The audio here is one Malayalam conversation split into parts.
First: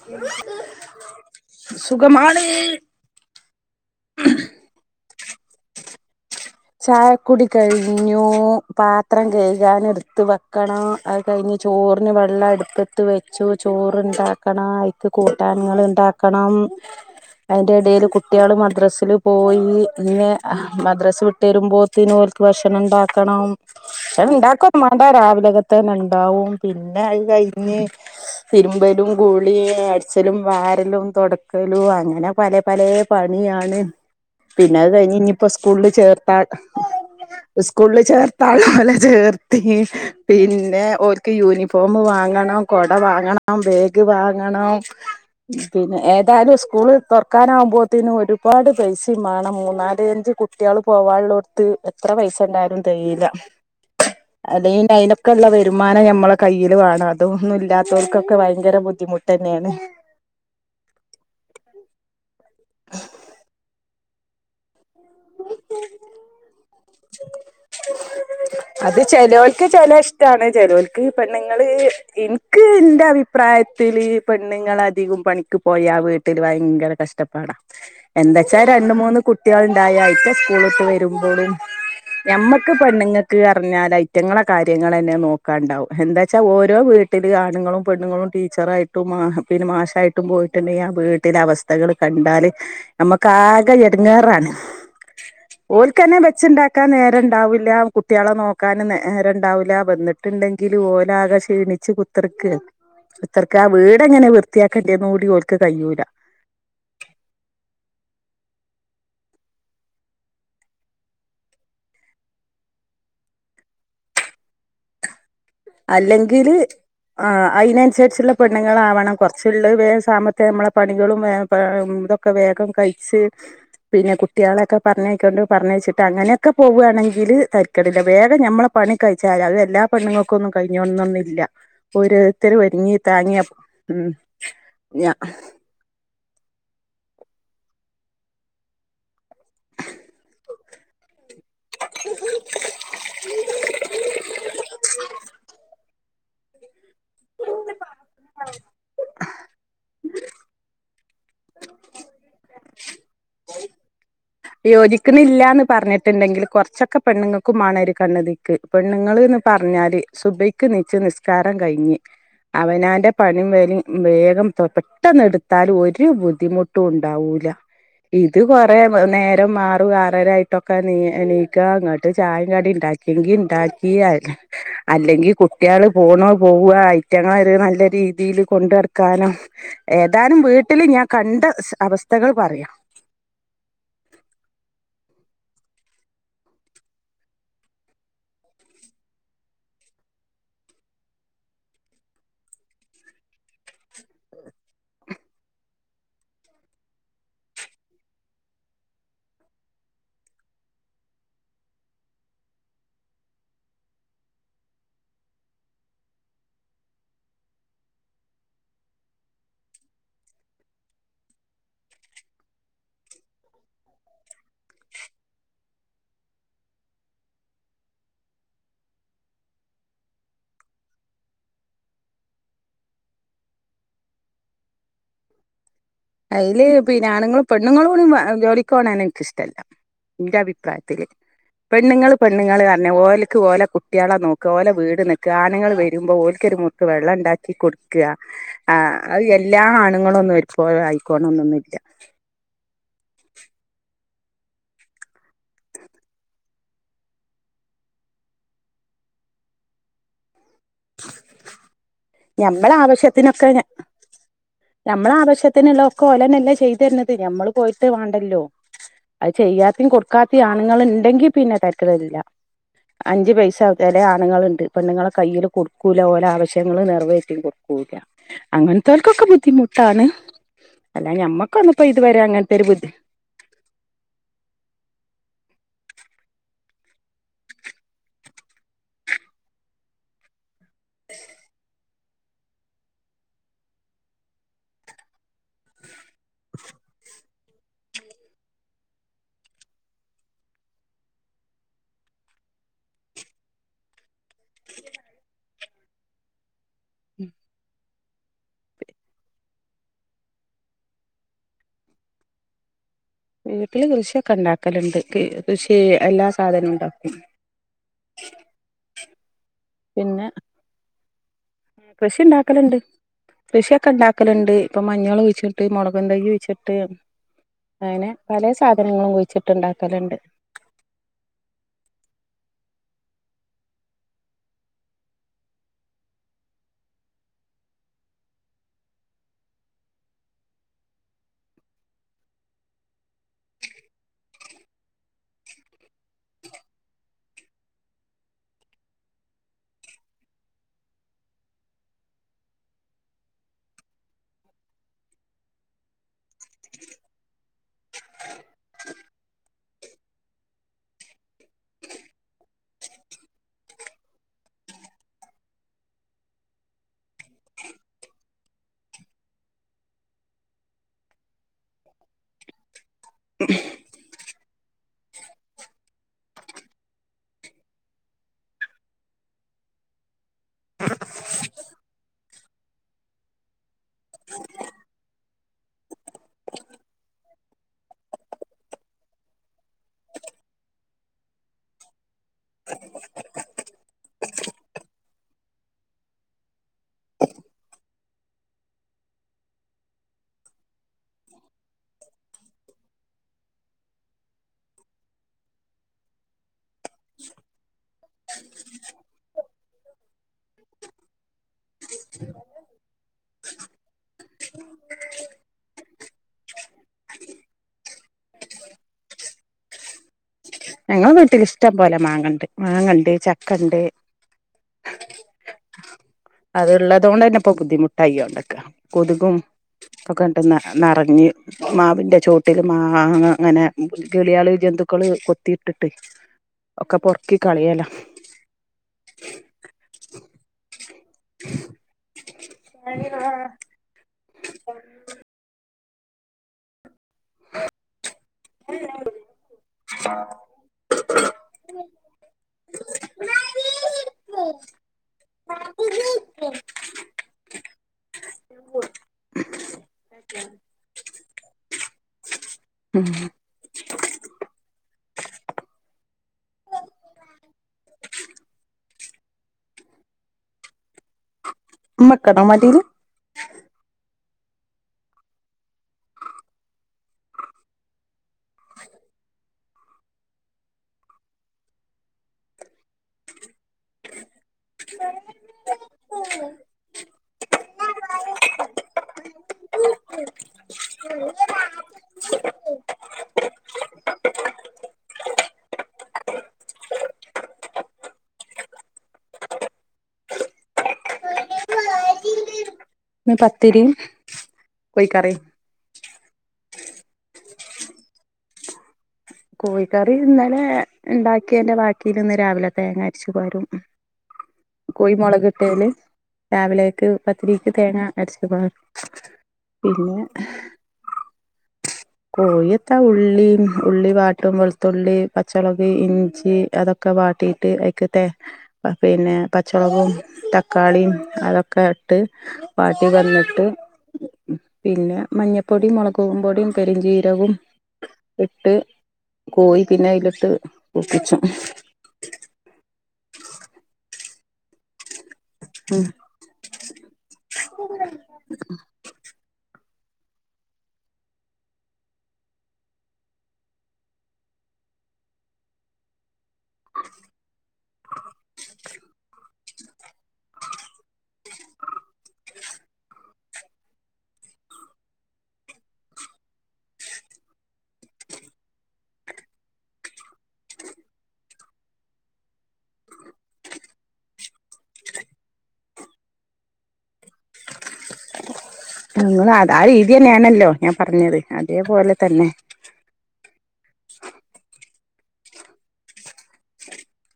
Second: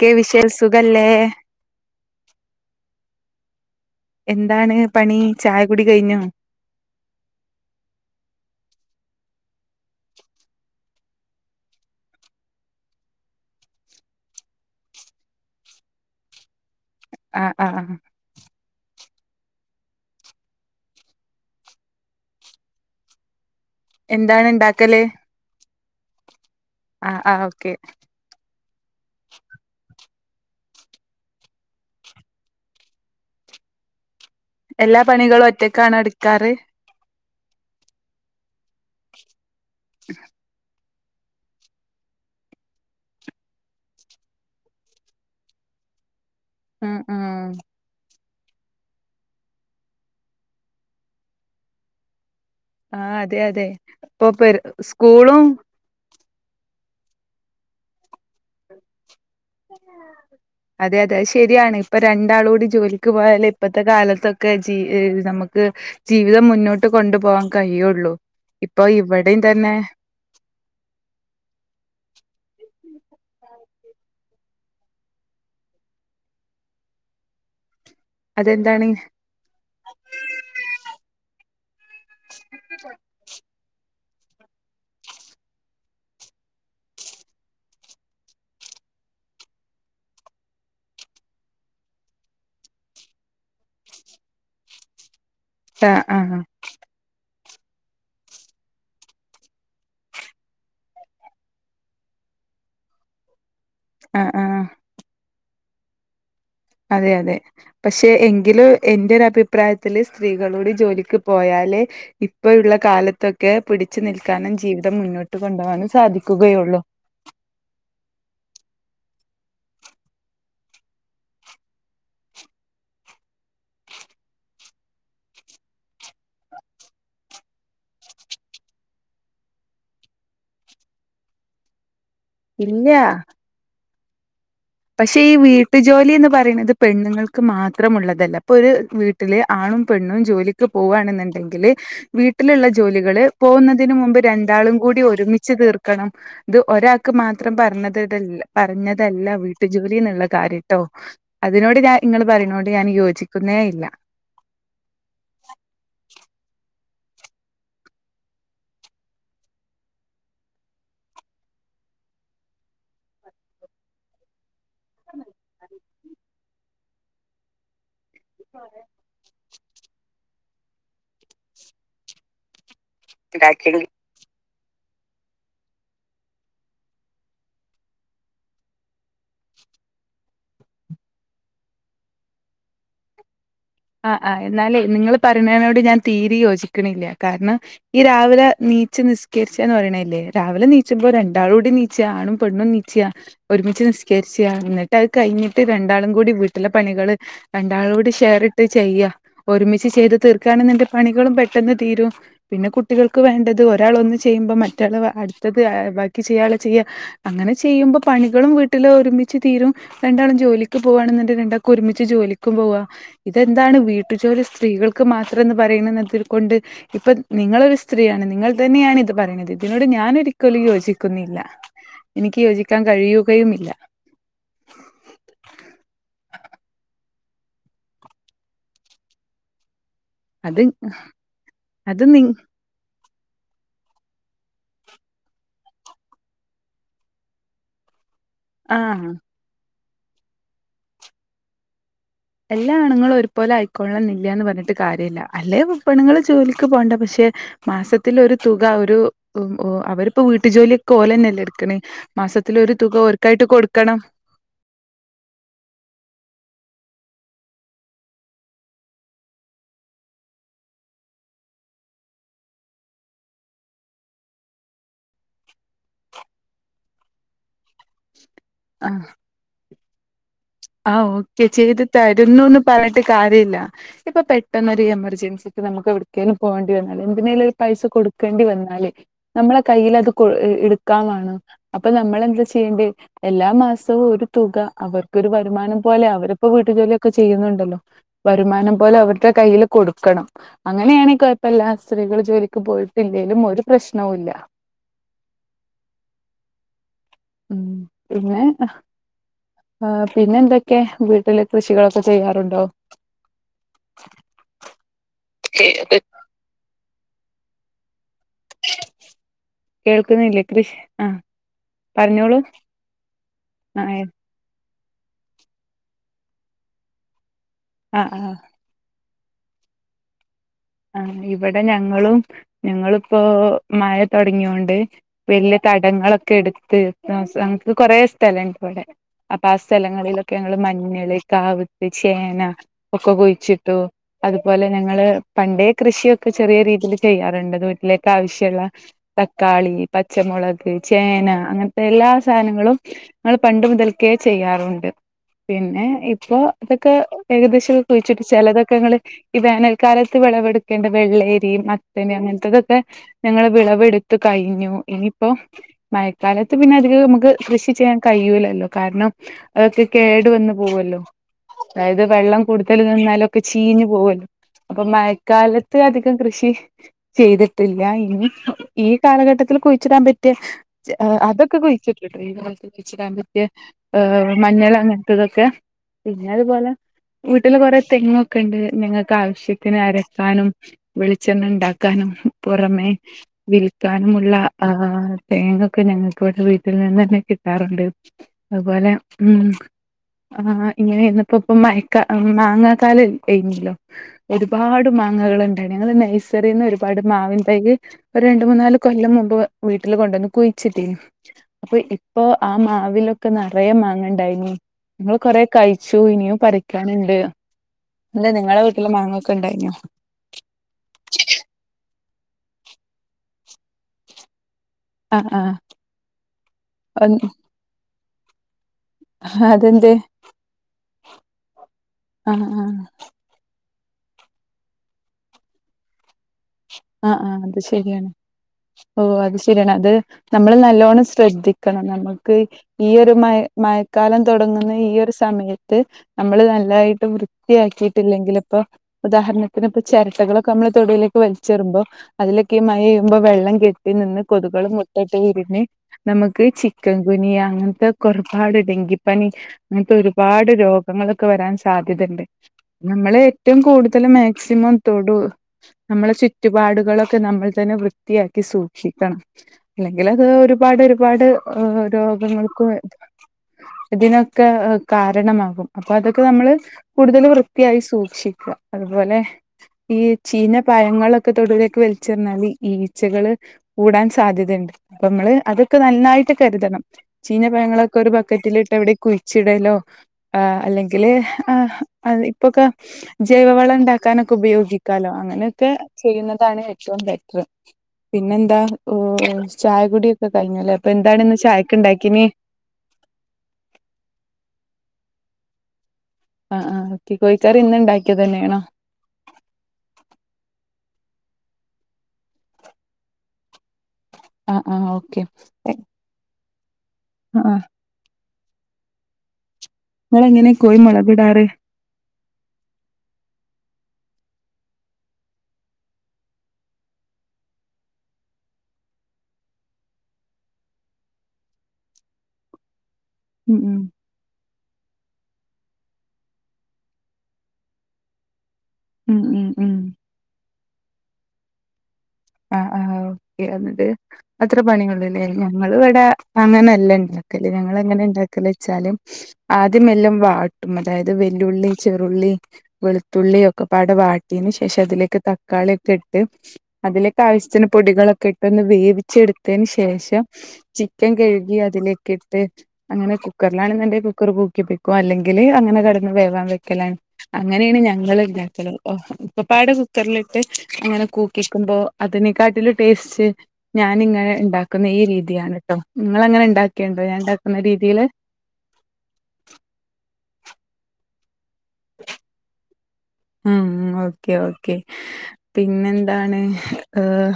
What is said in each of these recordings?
ക്കെ വിഷൽ സുഖല്ലേ സുഖമാണ് എന്താണ് പണി ചായ കുടി കയ്ഞ്ഞോ ചായക്കുടി കഴിഞ്ഞു പാത്രം കഴ്കാൻ ഇട്ത്ത് വെക്കണം അത് കഴിഞ്ഞ് ചോർന് വെള്ളം അട്പ്പത്ത് വെച്ചു ചോർണ്ടാക്കണം അയ്ക്ക് കൂട്ടാൻങ്ങൾ ഇണ്ടാ ക്കണം ആഹ് അതിന്റെ ആഹ് ആഹ് എടേല് കുട്ടേൾ മദ്രസില് പോയി ഇന്നെ മദ്രസ് വി ട്ട് വരുമ്പോത്തിന് ഓൽക്ക് ഭക്ഷണം ഇണ്ടാക്കണം ഭക്ഷണം എന്താണ് ഇണ്ടാ കൊന്നും ഇണ്ടാക്കല് വാണ്ടാ രാവിലെക്ക ത്തന്ന ഇണ്ടാവും പിന്നെ ആഹ് അത് ആഹ് ഓക്കെ കഴിഞ്ഞ് തിര്മ്പലും കുളിം അടിച്ചലും വാരലും തൊടക്കലും അങ്ങന പല പലേ പണിയാണ് പിന്നെ അത് എല്ലാ കഴിഞ്ഞ് പണികളും ഇഞ്പ്പോ സ്കൂൾ ഒറ്റക്കാണോ ചേർ എടുക്കാറ് സ്കൂള്ള് ചേർത്താള്ളൊല്ലേ ചേർത്തി പിന്നെ ഓ ക്ക് യൂനിഫോം വാങ്ങണം കൊട വാങ്ങണം ബേഗ് വാങ്ങണം പിന്നെ ഏതാലും സ്കൂള് ഉം ഉം തൊറക്കാനാവുമ്പോത്തിനും ഒരു പാട് പൈസിം മാണം മൂന്നാല് അഞ്ച് കുട്ടേൾ പോവാ ഇള്ളോട്ത്ത് എത്ര പൈസ ഇണ്ടാ ആഹ് തയീല അതെ അതെ ഇപ്പൊ പെര് അല്ലങ്കി പിന്നേ അയ്നൊക്ക സ്കൂളും ളളവരു മാനം ഞമ്മള കയ്യിൽ വാണം അതൊന്നും ഇല്ലാത്തോർക്കൊക്കേ ഭയങ്കര ബുദ്ധിമുട്ടന്നേണ് അതെ അതെ അത് ശരിയാണ് ഇപ്പ രണ്ടാളൂടി ജോലിക്ക് പോയാലേ ഇപ്പത്തെ കാലത്തൊ ക്ക ജീ നമ്മക്ക് ജീവിതം മുന്നോ ട്ട് കൊണ്ടു പോവാൻ കഴിയൊള്ളൂ ഇപ്പൊ ഇവടീം തന്നെ ട്ടാണ് ചെലോൽക്ക് പെണ്ണ്ങ്ങള് ഇന്ക്ക് ഇന്റെ അഭിപ്രായത്തില് പെണ്ണ്ങ്ങളദിക്കും പണിക്ക് പോയാ വീ ട്ട്ല് ഭയങ്കര കഷ്ടപ്പാടാ എന്താ ച്ചാ അതെന്താണ് രണ്ട് മൂന്ന് കുട്ടേൾ ഇണ്ടായാ അയ്റ്റ സ്കൂളൾ വിട്ട് വരുമ്പോളും ഞമ്മക്ക് പെണ്ണ്ങ്ങക്ക് അർഞ്ഞാല അയ്റ്റങ്ങളെ കാര്യങ്ങളെന്നേ നോക്കാണ്ടാവും എന്താച്ചാ ഓരോ വീട്ടിൽ ആൺങ്ങളും പണ്ണ്ങ്ങളും ടീച്ചറായി ട്ടും മാ പിന്നെ മാഷായിട്ടും പോയിട്ട്ണ്ടെിങ്കി ആ വീട്ടിലേ അവസ്ഥകൾ കണ്ടാല് നമ്മക്ക് ആഖ എടങ്ങേറാണ് ആഹ് ഓൽക്കന്നെ വെ ആഹ് ണ്ടാക്കാ നേര ഇണ്ടാവൂല കുട്ടെളെ നോക്കാൻ നേര ഇണ്ടാവൂല്ല വന്ന്ട്ട് ണ്ടെങ്കിൽ ഓല ആകെ ക്ഷീണി ച്ച് കുത്ത്ർക്ക് കുത്ത്ർക്ക ആ വീട് എങ്ങനെ ആഹ് ആഹ് വൃത്തിയാക്കണ്ടേന്ന് കൂടി ഓൽക്ക് കയ്യൂല അതെ അതെ പക്ഷെ എങ്കിലും എന്റെ ഒര അഭിപ്രായത്തില് സ്ത്രീകളൂടി ജോലിക്ക് പോയാലേ ഇപ്പ യുള്ള കാലത്തൊക്കെ പിടിച്ചു നിൽക്കാനും ജീവിതം മുന്നോ അല്ലെങ്കില് ആഹ് അയ്നൻസര്ച്ച്ള്ള പെണ്ണ്ങ്ങളൾ ആവണം കൊറച്ച്ള്ളത് വേ സാമർത്തെ നമ്മള പണികളും വേ ഒക്കെ വേഗം കയ്ച്ച് പിന്നെ കുട്ടെളൊക്കെ പറഞ്ഞ യ്ക്കൊണ്ട് പറഞ്ഞയ്ച്ച്ട്ട് അങ്ങനെക്കെ പോവാണെങ്കിൽ ത ക്കണ്ടില്ല വേഗം ഞമ്മളപണി കഴിച്ചാൽ അത് എല്ലാ പണ്ണ്ങ്ങ കൊന്നും കഴിഞ്ഞോൺന്നൊന്നില്ല ഓരേര്ത്തര് ഇല്ല ഒര്ങ്ങി താങ്ങി എ ഉം പക്ഷെ ഈ വീട്ട്ജോലി ന്ന് പറിണത് പെണ്ണ്ങ്ങൾക്ക് മാത്രമുള്ളതല്ല ഇപ്പൊ ഒര് വീ ട്ട്ല് ആണും പെണ്ണും ജോലിക്ക് പോവാൺന്ന്ണ്ടെങ്കിൽ വീട്ടില്ള്ള ജോലികള് പോവുന്നതിന് മുമ്പ് രണ്ടാളും കൂടി ഒരുമിച്ച് തീർക്കണം ഇത് ഒരാൾക്ക് മാത്രം പറഞ്ഞത് തല്ല പറഞ്ഞതല്ല വീട്ടു ജോലി ന്ന്ള്ള കാര്യട്ടോ അതിനോട് ഞാ ഇങ്ങൾ പറയുന്നൊണ്ട് ഞാൻ യോജിക്കുന്നേ ഇല്ല യോജിക്ക്ണില്ലാന്ന് പർഞ്ഞിട്ട്ണ്ടെങ്കില് കൊർച്ചൊക്കെ പെണ്ണുങ്ങക്കുംമാണം ഒരു കണ്ണുതിക്ക് പെണ്ണുങ്ങളീന്ന് പർഞ്ഞാല് സുബയ്ക്ക് നീച്ച് നിസ്കാരം കഴ്ഞ്ഞി അവനാന്റെ പണിം വെലിം വേഗം തൊ പെട്ടെന്ന് എടുത്താലും ഒരു ബുദ്ധിമുട്ടും ഉണ്ടാവൂല ഇത് കൊറെ നേരം ആറും ആറരായിട്ടൊക്കെ നീ എണീക്ക ങ്ങട്ട് ചായും കടീംണ്ട ഉണ്ടാക്കിയെങ്കിൽ ല്യങ്കിണ്ടാക്കി [unintelligible] അല്ലെങ്കി കുട്ട്‌യാള് പോണൊ പോവ ഐറ്റങ്ങളൊരു നല്ല രീതീല് കൊണ്ടട്ക്കാനും ഏതാനും വീട്ടില് ഞാൻ കണ്ട അവസ്ഥകൾ പറയാ ആഹ് ആഹ് എന്നാലേ നിങ്ങള് പറണേനോട് ഞാൻ തീരെ യോജിക്ക്ണില്ല കാരണം ഈ രാവിലെ നീച്ച് നിസ്കരിച്ചാന്ന് പറയ്ണില്ലേ രാവിലെ നീച്ചുമ്പോ രണ്ടാളൂടി നീ ച്ച ആണും പെണ്ണും നീച്ച ഒരുമിച്ച് നിസ്കെര്ച്ച എന്നിട്ടഹ് കഴിഞ്ഞിട്ട് രണ്ടാളും കൂടി വീട്ടിലെ പണികള് രണ്ടാളുടി ഷെയറിട്ട് ചെയ്യ ഒരുമിച്ച് ചെയ്ത് തീർക്കാണ്ന്നിന്റെ പണികളും പെട്ടെന്ന് തീരും പിന്നെ കുട്ടികൾക്ക് വേണ്ടത് ഒരാൾ ഒന്ന് ചെയ്യുമ്പോ മറ്റാള് അടുത്തത് ബാക്കി ചെയ്യാളെ ചെയ്യാ അങ്ങനെ ചെയ്യുമ്പോ പണികളും വീട്ടില് ഒരുമിച്ച് തീരും രണ്ടാളും ജോലിക്ക് പോവാണെന്നുണ്ടെ രണ്ടാൾക്കും ഒരുമിച്ച് ജോലിക്കും പോവാ ഇതെന്താണ് വീട്ടുജോലി സ്ത്രീകൾക്ക് മാത്രംന്ന് പറയണതിൽ കൊണ്ട് ഇപ്പൊ നിങ്ങളൊരു സ്ത്രീയാണ് നിങ്ങൾ തന്നെയാണ് ഇത് പറയിണത് ഇതിനോട് ഞാൻ ഒരിക്കലും യോജിക്കുന്നില്ല എനിക്ക് യോജിക്കാം കഴിയുകയുമില്ല അയ്ല് പിന്നെ ആണുങ്ങളും പെണ്ണുങ്ങളൂടിം ജോലിക്കോണേന്നെ ഇൻക്കിഷ്ട്ടല്ല്യ ഇന്റെ അത് അഭിപ്രായത്തില് അത് പെണ്ണുങ്ങള് നി പെണ്ണുങ്ങളീർഞ്ഞ ഓൽക്ക് ഓലെ കു കുട്ട്‌യാളെ നോക്ക ഓല വീട് നിക്ക ആണ്ങ്ങള് വെരുമ്പോ ഓൽക്കൊരു മുർക്ക് വെള്ളണ്ടാക്കി കൊട് ക്ക ആഹ് അഹ് എല്ലാ ആണുങ്ങളൊന്നും ഒരുപോലായിക്കോണണൊന്നന്നുല്യ എല്ലാ ആണുങ്ങളും ഒരുപോലെ ആയിക്കൊൾണംന്നില്ല്യാന്ന് പർഞ്ഞിട്ട് കാര്യല്ല അല്ലെപ്പെണുങ്ങൾ ജോലിക്ക് പോണ്ട പക്ഷെ മാസത്തിലൊരു തുക ഒരു അവരിപ്പോ വീട്ടുജോലി കോലന്നെല്ലെട്ക്ക്ണേ ഞമ്മളെ മാസത്തിലൊരു തുക ഓര്ക്കായിട്ട് കൊടുക്കണം നമ്മളെ ആവശ്യത്തിനുള്ളൊക്കെ ഓലന്നല്ലേ ചെയ്തെര്ണത് ഞമ്മള് പോയിട്ട് വാണ്ടല്ലോ അത് ചെയ്യാത്തിം കൊടുക്കാത്തിം ആണുങ്ങള്ണ്ടെങ്കി പിന്നെ തര്ക്കെടില്ല അഞ്ച് പൈസ ചെലേ ആണുങ്ങളിണ്ട് പെണ്ണുങ്ങളെ കയ്യില് കൊട്ക്കൂല ഓലെ ആവശ്യങ്ങള് നിറവേറ്റിം കൊട്ക്കൂല ആഹ് അങ്ങൻത്തോൽക്കൊക്കെ ബുദ്ധിമുട്ടാണ്. ആഹ് അല്ല ഓക്കെ ചെയ്ത് ഞമ്മക്കൊന്നുപ്പോ ഇതുവരെ അങ്ങനത്തെ തരുന്നൂന്ന് ഒരു ബുദ്ധി പർഞ്ഞിട്ട് കാര്യയില്ല ഇപ്പൊ പെട്ടെന്നൊരു എമർജൻസി ക്ക് നമുക്ക് എവിട്ക്കേലും പോകേണ്ടി വന്നാല് എന്തിനേലും ഒരു പൈസ കൊടുക്കേണ്ടി വന്നാല് നമ്മളെ കയ്യിലത് കൊ ഇഹ് ഇഹ്ഇട് ക്കാം വാണം അപ്പൊ നമ്മളെന്താ ചെയ്യണ്ട്‌യേ എല്ലാ മാസവും ഒരു തുക അവർ ക്കൊരു വരുമാനം പോലെ അവരിപ്പൊ വീട്ടുജോലൊക്കെ ചെയ്യുന്നുണ്ടല്ലോ വരുമാനം പോലെ അവരുടെ കയ്യില് കൊടുക്കണം അങ്ങനെയാണെ കൊഴപ്പല്ലാ സ്ത്രീകൾ ജോലിക്ക് പോയിട്ടില്ലേലും ഒരു പ്രശ്നവുംല്ല ഉം പിന്നെ ആഹ് പിന്നെ എന്തൊക്കെ വീട്ടില് കൃഷികളൊക്കെ ചെയ്യാറുണ്ടോ? വീട്ടില് കൃഷിയൊക്കെണ്ടാക്കലിണ്ട്. കൃഷി ഏഹ് എല്ലാ സാധനുംണ്ടാക്കും. പിന്നെ കേൾക്കുന്നില്ലേ കൃഷി ആ പറഞ്ഞോളൂ കൃഷിണ്ടാക്കലിണ്ട് ആ കൃഷിയൊക്കെണ്ടാക്ക ലിണ്ട് ഇപ്പൊ മഞ്ഞൾ കുയ്ച്ചിട്ട് മുളക്ന്തയ്യ് കുയ്ച്ചിട്ട് ആ അങ്ങനെ ആ പലെ സാധനങ്ങളും കുഴിച്ചിട്ട്ണ്ടാക്കലിണ്ട് ആഹ് ഇവടെ ഞങ്ങളും ഞങ്ങളിപ്പോ മഴ തൊട്ങ്ങ്യോണ്ട് വെല്യ തടങ്ങളൊക്കെ എടുത്ത് തവസ് അങ്ങക്ക് കുറേ സ്ഥലിണ്ട് ഇവടെ. അപ്പ ആ സ്ഥലങ്ങളിലൊക്കെ ഞങ്ങള് മഞ്ഞള്, കാവിത്ത്, ചേന ഒക്കെ കുയിച്ചിട്ടു അതുപോലെ ഞങ്ങള് പണ്ടേ കൃഷിയൊക്കെ ചെറിയ രീതില് ചെയ്യാറുണ്ട് അത് വീട്ടിലേക്ക് ആവിശ്യുള്ളെ. തക്കാളി, പച്ചമുളക്, ചേന അങ്ങൻത്തെ എല്ലാ സാധനങ്ങളും ങ്ങൾ പണ്ട് മുതൽക്കേ ചെയ്യാറുണ്ട്. പിന്നെ ഇപ്പൊ ഇതൊക്കെ ഏകദേശം കുഴിച്ചിട്ട് ചിലതൊക്കെങ്ങള് ഈ വേനൽക്കാല ത്ത് വെളവെടുക്കേണ്ട വെള്ളേരി മത്തന് അങ്ങത്തൊക്കെ ഞങ്ങള് വിളവെടുത്ത് കഴിഞ്ഞു ഇനിപ്പോ മഴക്കാലത്ത് പിന്നെ അധികം നമുക്ക് കൃഷി ചെയ്യാൻ കഴിയൂലല്ലോ കാരണം അതൊക്കെ കേടു വന്നു പോവല്ലോ, അതായത് വെള്ളം കൂടുതൽ നിന്നാല് ഒക്കെ ചീഞ്ഞ് പോവല്ലോ. അപ്പൊ മഴക്കാലത്ത് അധികം കൃഷി ചെയ്തിട്ടില്ല ഇനി ഈ കാലഘട്ടത്തിൽ കുഴിച്ചിടൻ പറ്റിയെ ഏഹ് അതൊക്കെ കുഴിച്ചിട്ടിട്ട്. ഈ കാലത്ത് കുയിച്ചിടാൻ പറ്റിയെ ഏഹ് മഞ്ഞൾ അങ്ങനത്തതൊക്കെ പിന്നെ അതുപോലെ വീട്ടില് കുറെ തെങ്ങൊക്കെ ഇണ്ട് ഞങ്ങക്ക് ആവശ്യ ത്തിരി അരക്കാനും, വെളിച്ചെണ്ണ ഇണ്ടാക്കാനും പുറമെ വിൽക്കാനുമുള്ള ആഹ് തേങ്ങൊക്കെ ഞങ്ങൾക്കിവിടെ വീട്ടിൽ നിന്ന് തന്നെ കിട്ടാറുണ്ട്. അതുപോലെ ഉം ആഹ് ഇങ്ങനെ ഇന്ന് ഇപ്പോ പ്പോ മയക്ക മാങ്ങാക്കാല ഏയിഞ്ഞല്ലോ. ഒരുപാട് മാങ്ങകളുണ്ടായി ഞങ്ങള് നേഴ്സ്സറിന്ന് ഒരുപാട് മാവിൻ തയ്യ് ഒരു രണ്ട് മൂന്നാല് കൊല്ലം മുമ്പ് വീട്ടില് കൊണ്ടന്ന് കുഴിച്ചിട്ടീന്. അപ്പൊ ഇപ്പൊ ആ മാവിലൊക്കെ നെറയെ മാങ്ങണ്ടായിനി. ങ്ങൾ കൊറെ കഴിച്ചു ഇനിയും പറിക്കാനിണ്ട് നിങ്ങളെ വീട്ടില് മാങ്ങ ക്കിണ്ടായിഞ്ഞോ? ഞങ്ങളെ വീട്ടില് ഇഷ്ടം പോലെ മാങ്ങിണ്ട് മാങ്ങിണ്ട് ചക്കിണ്ട്. ആഹ് ആഹ്. അത് ഇള്ളതോണ്ട് അന്നെ ഇപ്പൊ ബുദ്ധിമുട്ട് ആയോണ്ടിക്ക. കൊതുകും അതെന്തേ ഒക്കെട്ട് നെറഞ്ഞ് മാവിൻ്റെ ആഹ് ചോട്ടിൽ ആഹ് മാ ഇങ്ങനെ കിളിയാള് ജന്തുക്കള് കൊത്തിയിട്ടിട്ട് ഒക്കെ ആഹ് പൊർക്കി ആഹ് അത് കളയല. ശരിയാണ് ഓ അത് ശരിയാണ് അത് നമ്മള് നല്ലോണം സ്‌ ശ്രദ്ധിക്കണം നമുക്ക് ഈ ഒരു മഴ് മഴത്ത് ക്കാലം തുടങ്ങുന്ന ഈ ഒരു സമയത്ത് നമ്മള് നല്ലതായിട്ട് വൃ ത്തിയാക്കിയിട്ടില്ലെങ്കിലിപ്പോ ഉദാഹരണത്തിന് ഇപ്പ ചെരട്ടകളൊക്കെ നമ്മള് തൊടീലേക്ക് വലിച് ചെറുമ്പോ അതിലൊക്കെ ഈ മഴെയ്യുമ്പോ വെള്ളം കെട്ടി നിന്ന് കൊതുകള് മുട്ടിട്ട് വിരിഞ്ഞ് നമ്മക്ക് ചിക്കൻ കുനിയ അങ്ങൻത്തെ ക്കൊറുപാട് ഡെങ്കിപ്പനി അങ്ങനത്തെ ഒരുപാട് രോഗങ്ങളൊക്കെ വരാൻ സാധ്യത ഇണ്ട്. ഞമ്മള് ഏറ്റവും കൂടുതൽ മാക്സിമം തൊടു നമ്മളെ ചു റ്റുപാടുകളൊക്കെ നമ്മൾ തന്നെ വൃത്തിയാക്കി സൂക്ഷിക്കണം. അല്ലെങ്കിലൊക്കെ ഒരുപാട് ഒരുപാട് ഏഹ് ഉമ്മക്കണോ രോഗങ്ങൾക്കും മടിയില് ത് ഇതിനൊക്കെ കാരണമാകും അപ്പൊ അതൊക്കെ നമ്മള് കൂടുതൽ വൃത്തിയായി സൂക്ഷിക്ക അതുപോലെ ഈ ചീഞ പഴങ്ങള് ക്കെ തൊടുലേക്ക് വലിച്ചറിഞ്ഞാല് ഈച്ചകള് കൂടാൻ സാധ്യത ഇണ്ട് അപ്പ ഇമ്മള് അതൊക്കെ നന്നായിട്ട് കരുതണം. ചീഞ പഴങ്ങളൊക്കെ ഒരു ബക്കറ്റിലിട്ട് എവിടെ കുഴിച്ചിടലോ ആഹ് അല്ലെങ്കില് ആഹ് അതി ഇപ്പക്കെ ജൈവവളം ഇണ്ടാക്കാനൊക്കെ ഉപയോഗിക്കാലോ അങ്ങനെയൊക്കെ ചെയ്യുന്നതാണ് ഏറ്റവും ബെറ്റർ പിന്നെന്താ ഓ ചായ കുടിയൊക്കെ കഴിഞ്ഞല്ലേ അപ്പൊ എന്താണ് ഇന്ന് ചായക്ക്‌ ഇണ്ടാക്കിന് ഇന്ന് പത്തിരിം കോഴിക്കറിം ആഹ് ആഹ് ഒക്കെ കോഴിക്കാറിന്ന് ഇന്ന് ഇണ്ടാക്കിയത് തന്നേനോ കോഴിക്കറി ഇന്നലെ ഇണ്ടാക്യേന്റെ ബാക്കിൽ ഇന്ന് രാവിലെ തേങ്ങ അരച്ച് പാരും ആഹ് ആഹ് ഓക്കെ കൊയിമൊളകെട്ടേല് രാവിലേക്ക് ആഹ് പത്തിരീക്ക് തേങ്ങ അര്ച്ട്ട് പാർ ഇങ്ങളെങ്ങനെ കോയി മൊളകിടാർ കോഴിയത്താ ഉള്ളി ഉള്ളി വാട്ടും വെളുത്തുള്ളി പച്ചളക് ഇഞ്ചി അതൊ ഒക്കെ വാട്ടിയിട്ട് അയിക്ക് തേ പിന്നെ പാച്ചൊളകും തക്കാളിം അതൊക്കെ ഇട്ട് വാട്ടി ഉം വന്നിട്ട് ഉം പിന്നെ മഞ്ഞപ്പൊടി മുളകും പൊടിയും പെരിഞ്ചീരകും ഇട്ട് ഉം ഉം ഉം കോയി പിന്നെ അയിലിട്ട് വറ്റിച്ചും ആഹ് ആഹ് എന്നിട്ട് അത്ര പണികള് നേൽ ഞങ്ങളകവ്ടെ ഉം അങ്ങനെല്ല ഇണ്ടാക്കല് ഞങ്ങൾ എങ്ങനെണ്ടാക്കല് വെച്ചാല് ആദ്യമെല്ലാം വാട്ടും അതായത് വെല്ലുള്ളി ചെറുള്ളി വെളുത്തുള്ളി ഒക്കെ പാടെ വാട്ടിയന് ശേഷം അതിലേക്ക് തക്കാളി ഒക്കെ ഇട്ട് അതിലെക്ക് അവശ്യത്തിന് പൊടികളൊക്കെ ഇട്ടൊന്ന് വേവിച്ചെടുത്തതിന് ശേഷം ചിക്കൻ കഴുകി അതിലേകിട്ട് അങ്ങനെകു ക്കറിലാണ്ന്ന്ണ്ടേ കുക്കർ കൂക്കിപ്പിക്കും അല്ലെങ്കില് അങ്ങനെ കടന്ന് വേവാൻ വെക്കലാണ് അങ്ങനെണ് ഞങ്ങള് ഇണ്ടാക്കല് ഓക്കപ്പാടെ കുക്കറിലിട്ട് അങ്ങനെ കൂക്കിക്കുമ്പോ അതിന് കാട്ടില് ടേസ്റ്റ് ഞാന്ങ്ങനെ ഇണ്ടാക്കുന്ന ഈ രീതിയാണട്ടോ ഇങ്ങളെങ്ങനെ ഇണ്ടാക്കിയണ്ടോ ഞാൻ ഉണ്ടാക്കുന്ന രീതിൽ നിങ്ങൾ അത് ആഹ് രീതി തന്നെയാണല്ലോ ഞാൻ പറഞ്ഞത് അതേപോലെ തന്നെ ഉം ഉം ഓക്കേ ഓക്കേ പിന്നെന്താണ് ഏഹ്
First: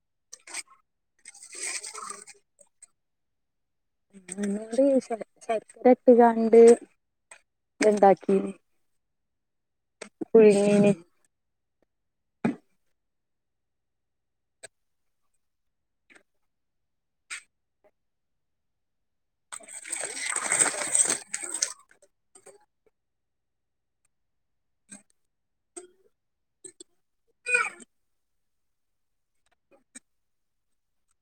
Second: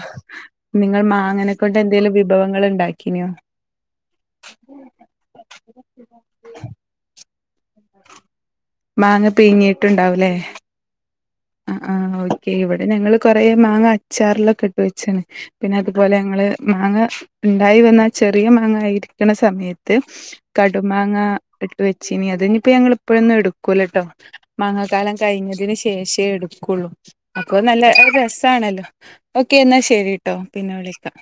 നിങ്ങൾ മാങ്ങനെകൊണ്ട് എന്തെലും വിഭവങ്ങള്ണ്ടാക്കിനോ ഇണ്ട് പക്ഷെ ചെരട്ട ഇട്ട്ങ്ങാണ്ട് ഇണ്ടാക്കീനി മാങ്ങ ബിരേനി അഹ് ആഹ് ഓക്കെ ഇവിടെ ഞങ്ങള് കൊറെ മാങ്ങ അച്ചാറിലൊക്കെ ഇട്ട് വെച്ചാണ് പിന്നെ അതുപോലെ ഞങ്ങള് മാങ്ങ ഇണ്ടായി വന്ന ചെറിയ മാങ്ങ ആയിരിക്കണ സമയത്ത് കടുമാങ്ങ ഇട്ട് വെച്ചീനി അതിനിപ്പോ ഞങ്ങള്പ്പഴൊന്നും എടുക്കൂലട്ടോ മാങ്ങക്കാലം കഴിഞ്ഞതിന് ശേഷെ എടുക്കുള്ളൂ അപ്പൊ നല്ല രസാണല്ലോ ഓക്കേ എന്നാ ശരിട്ടോ പിന്നെ വിളിക്കാം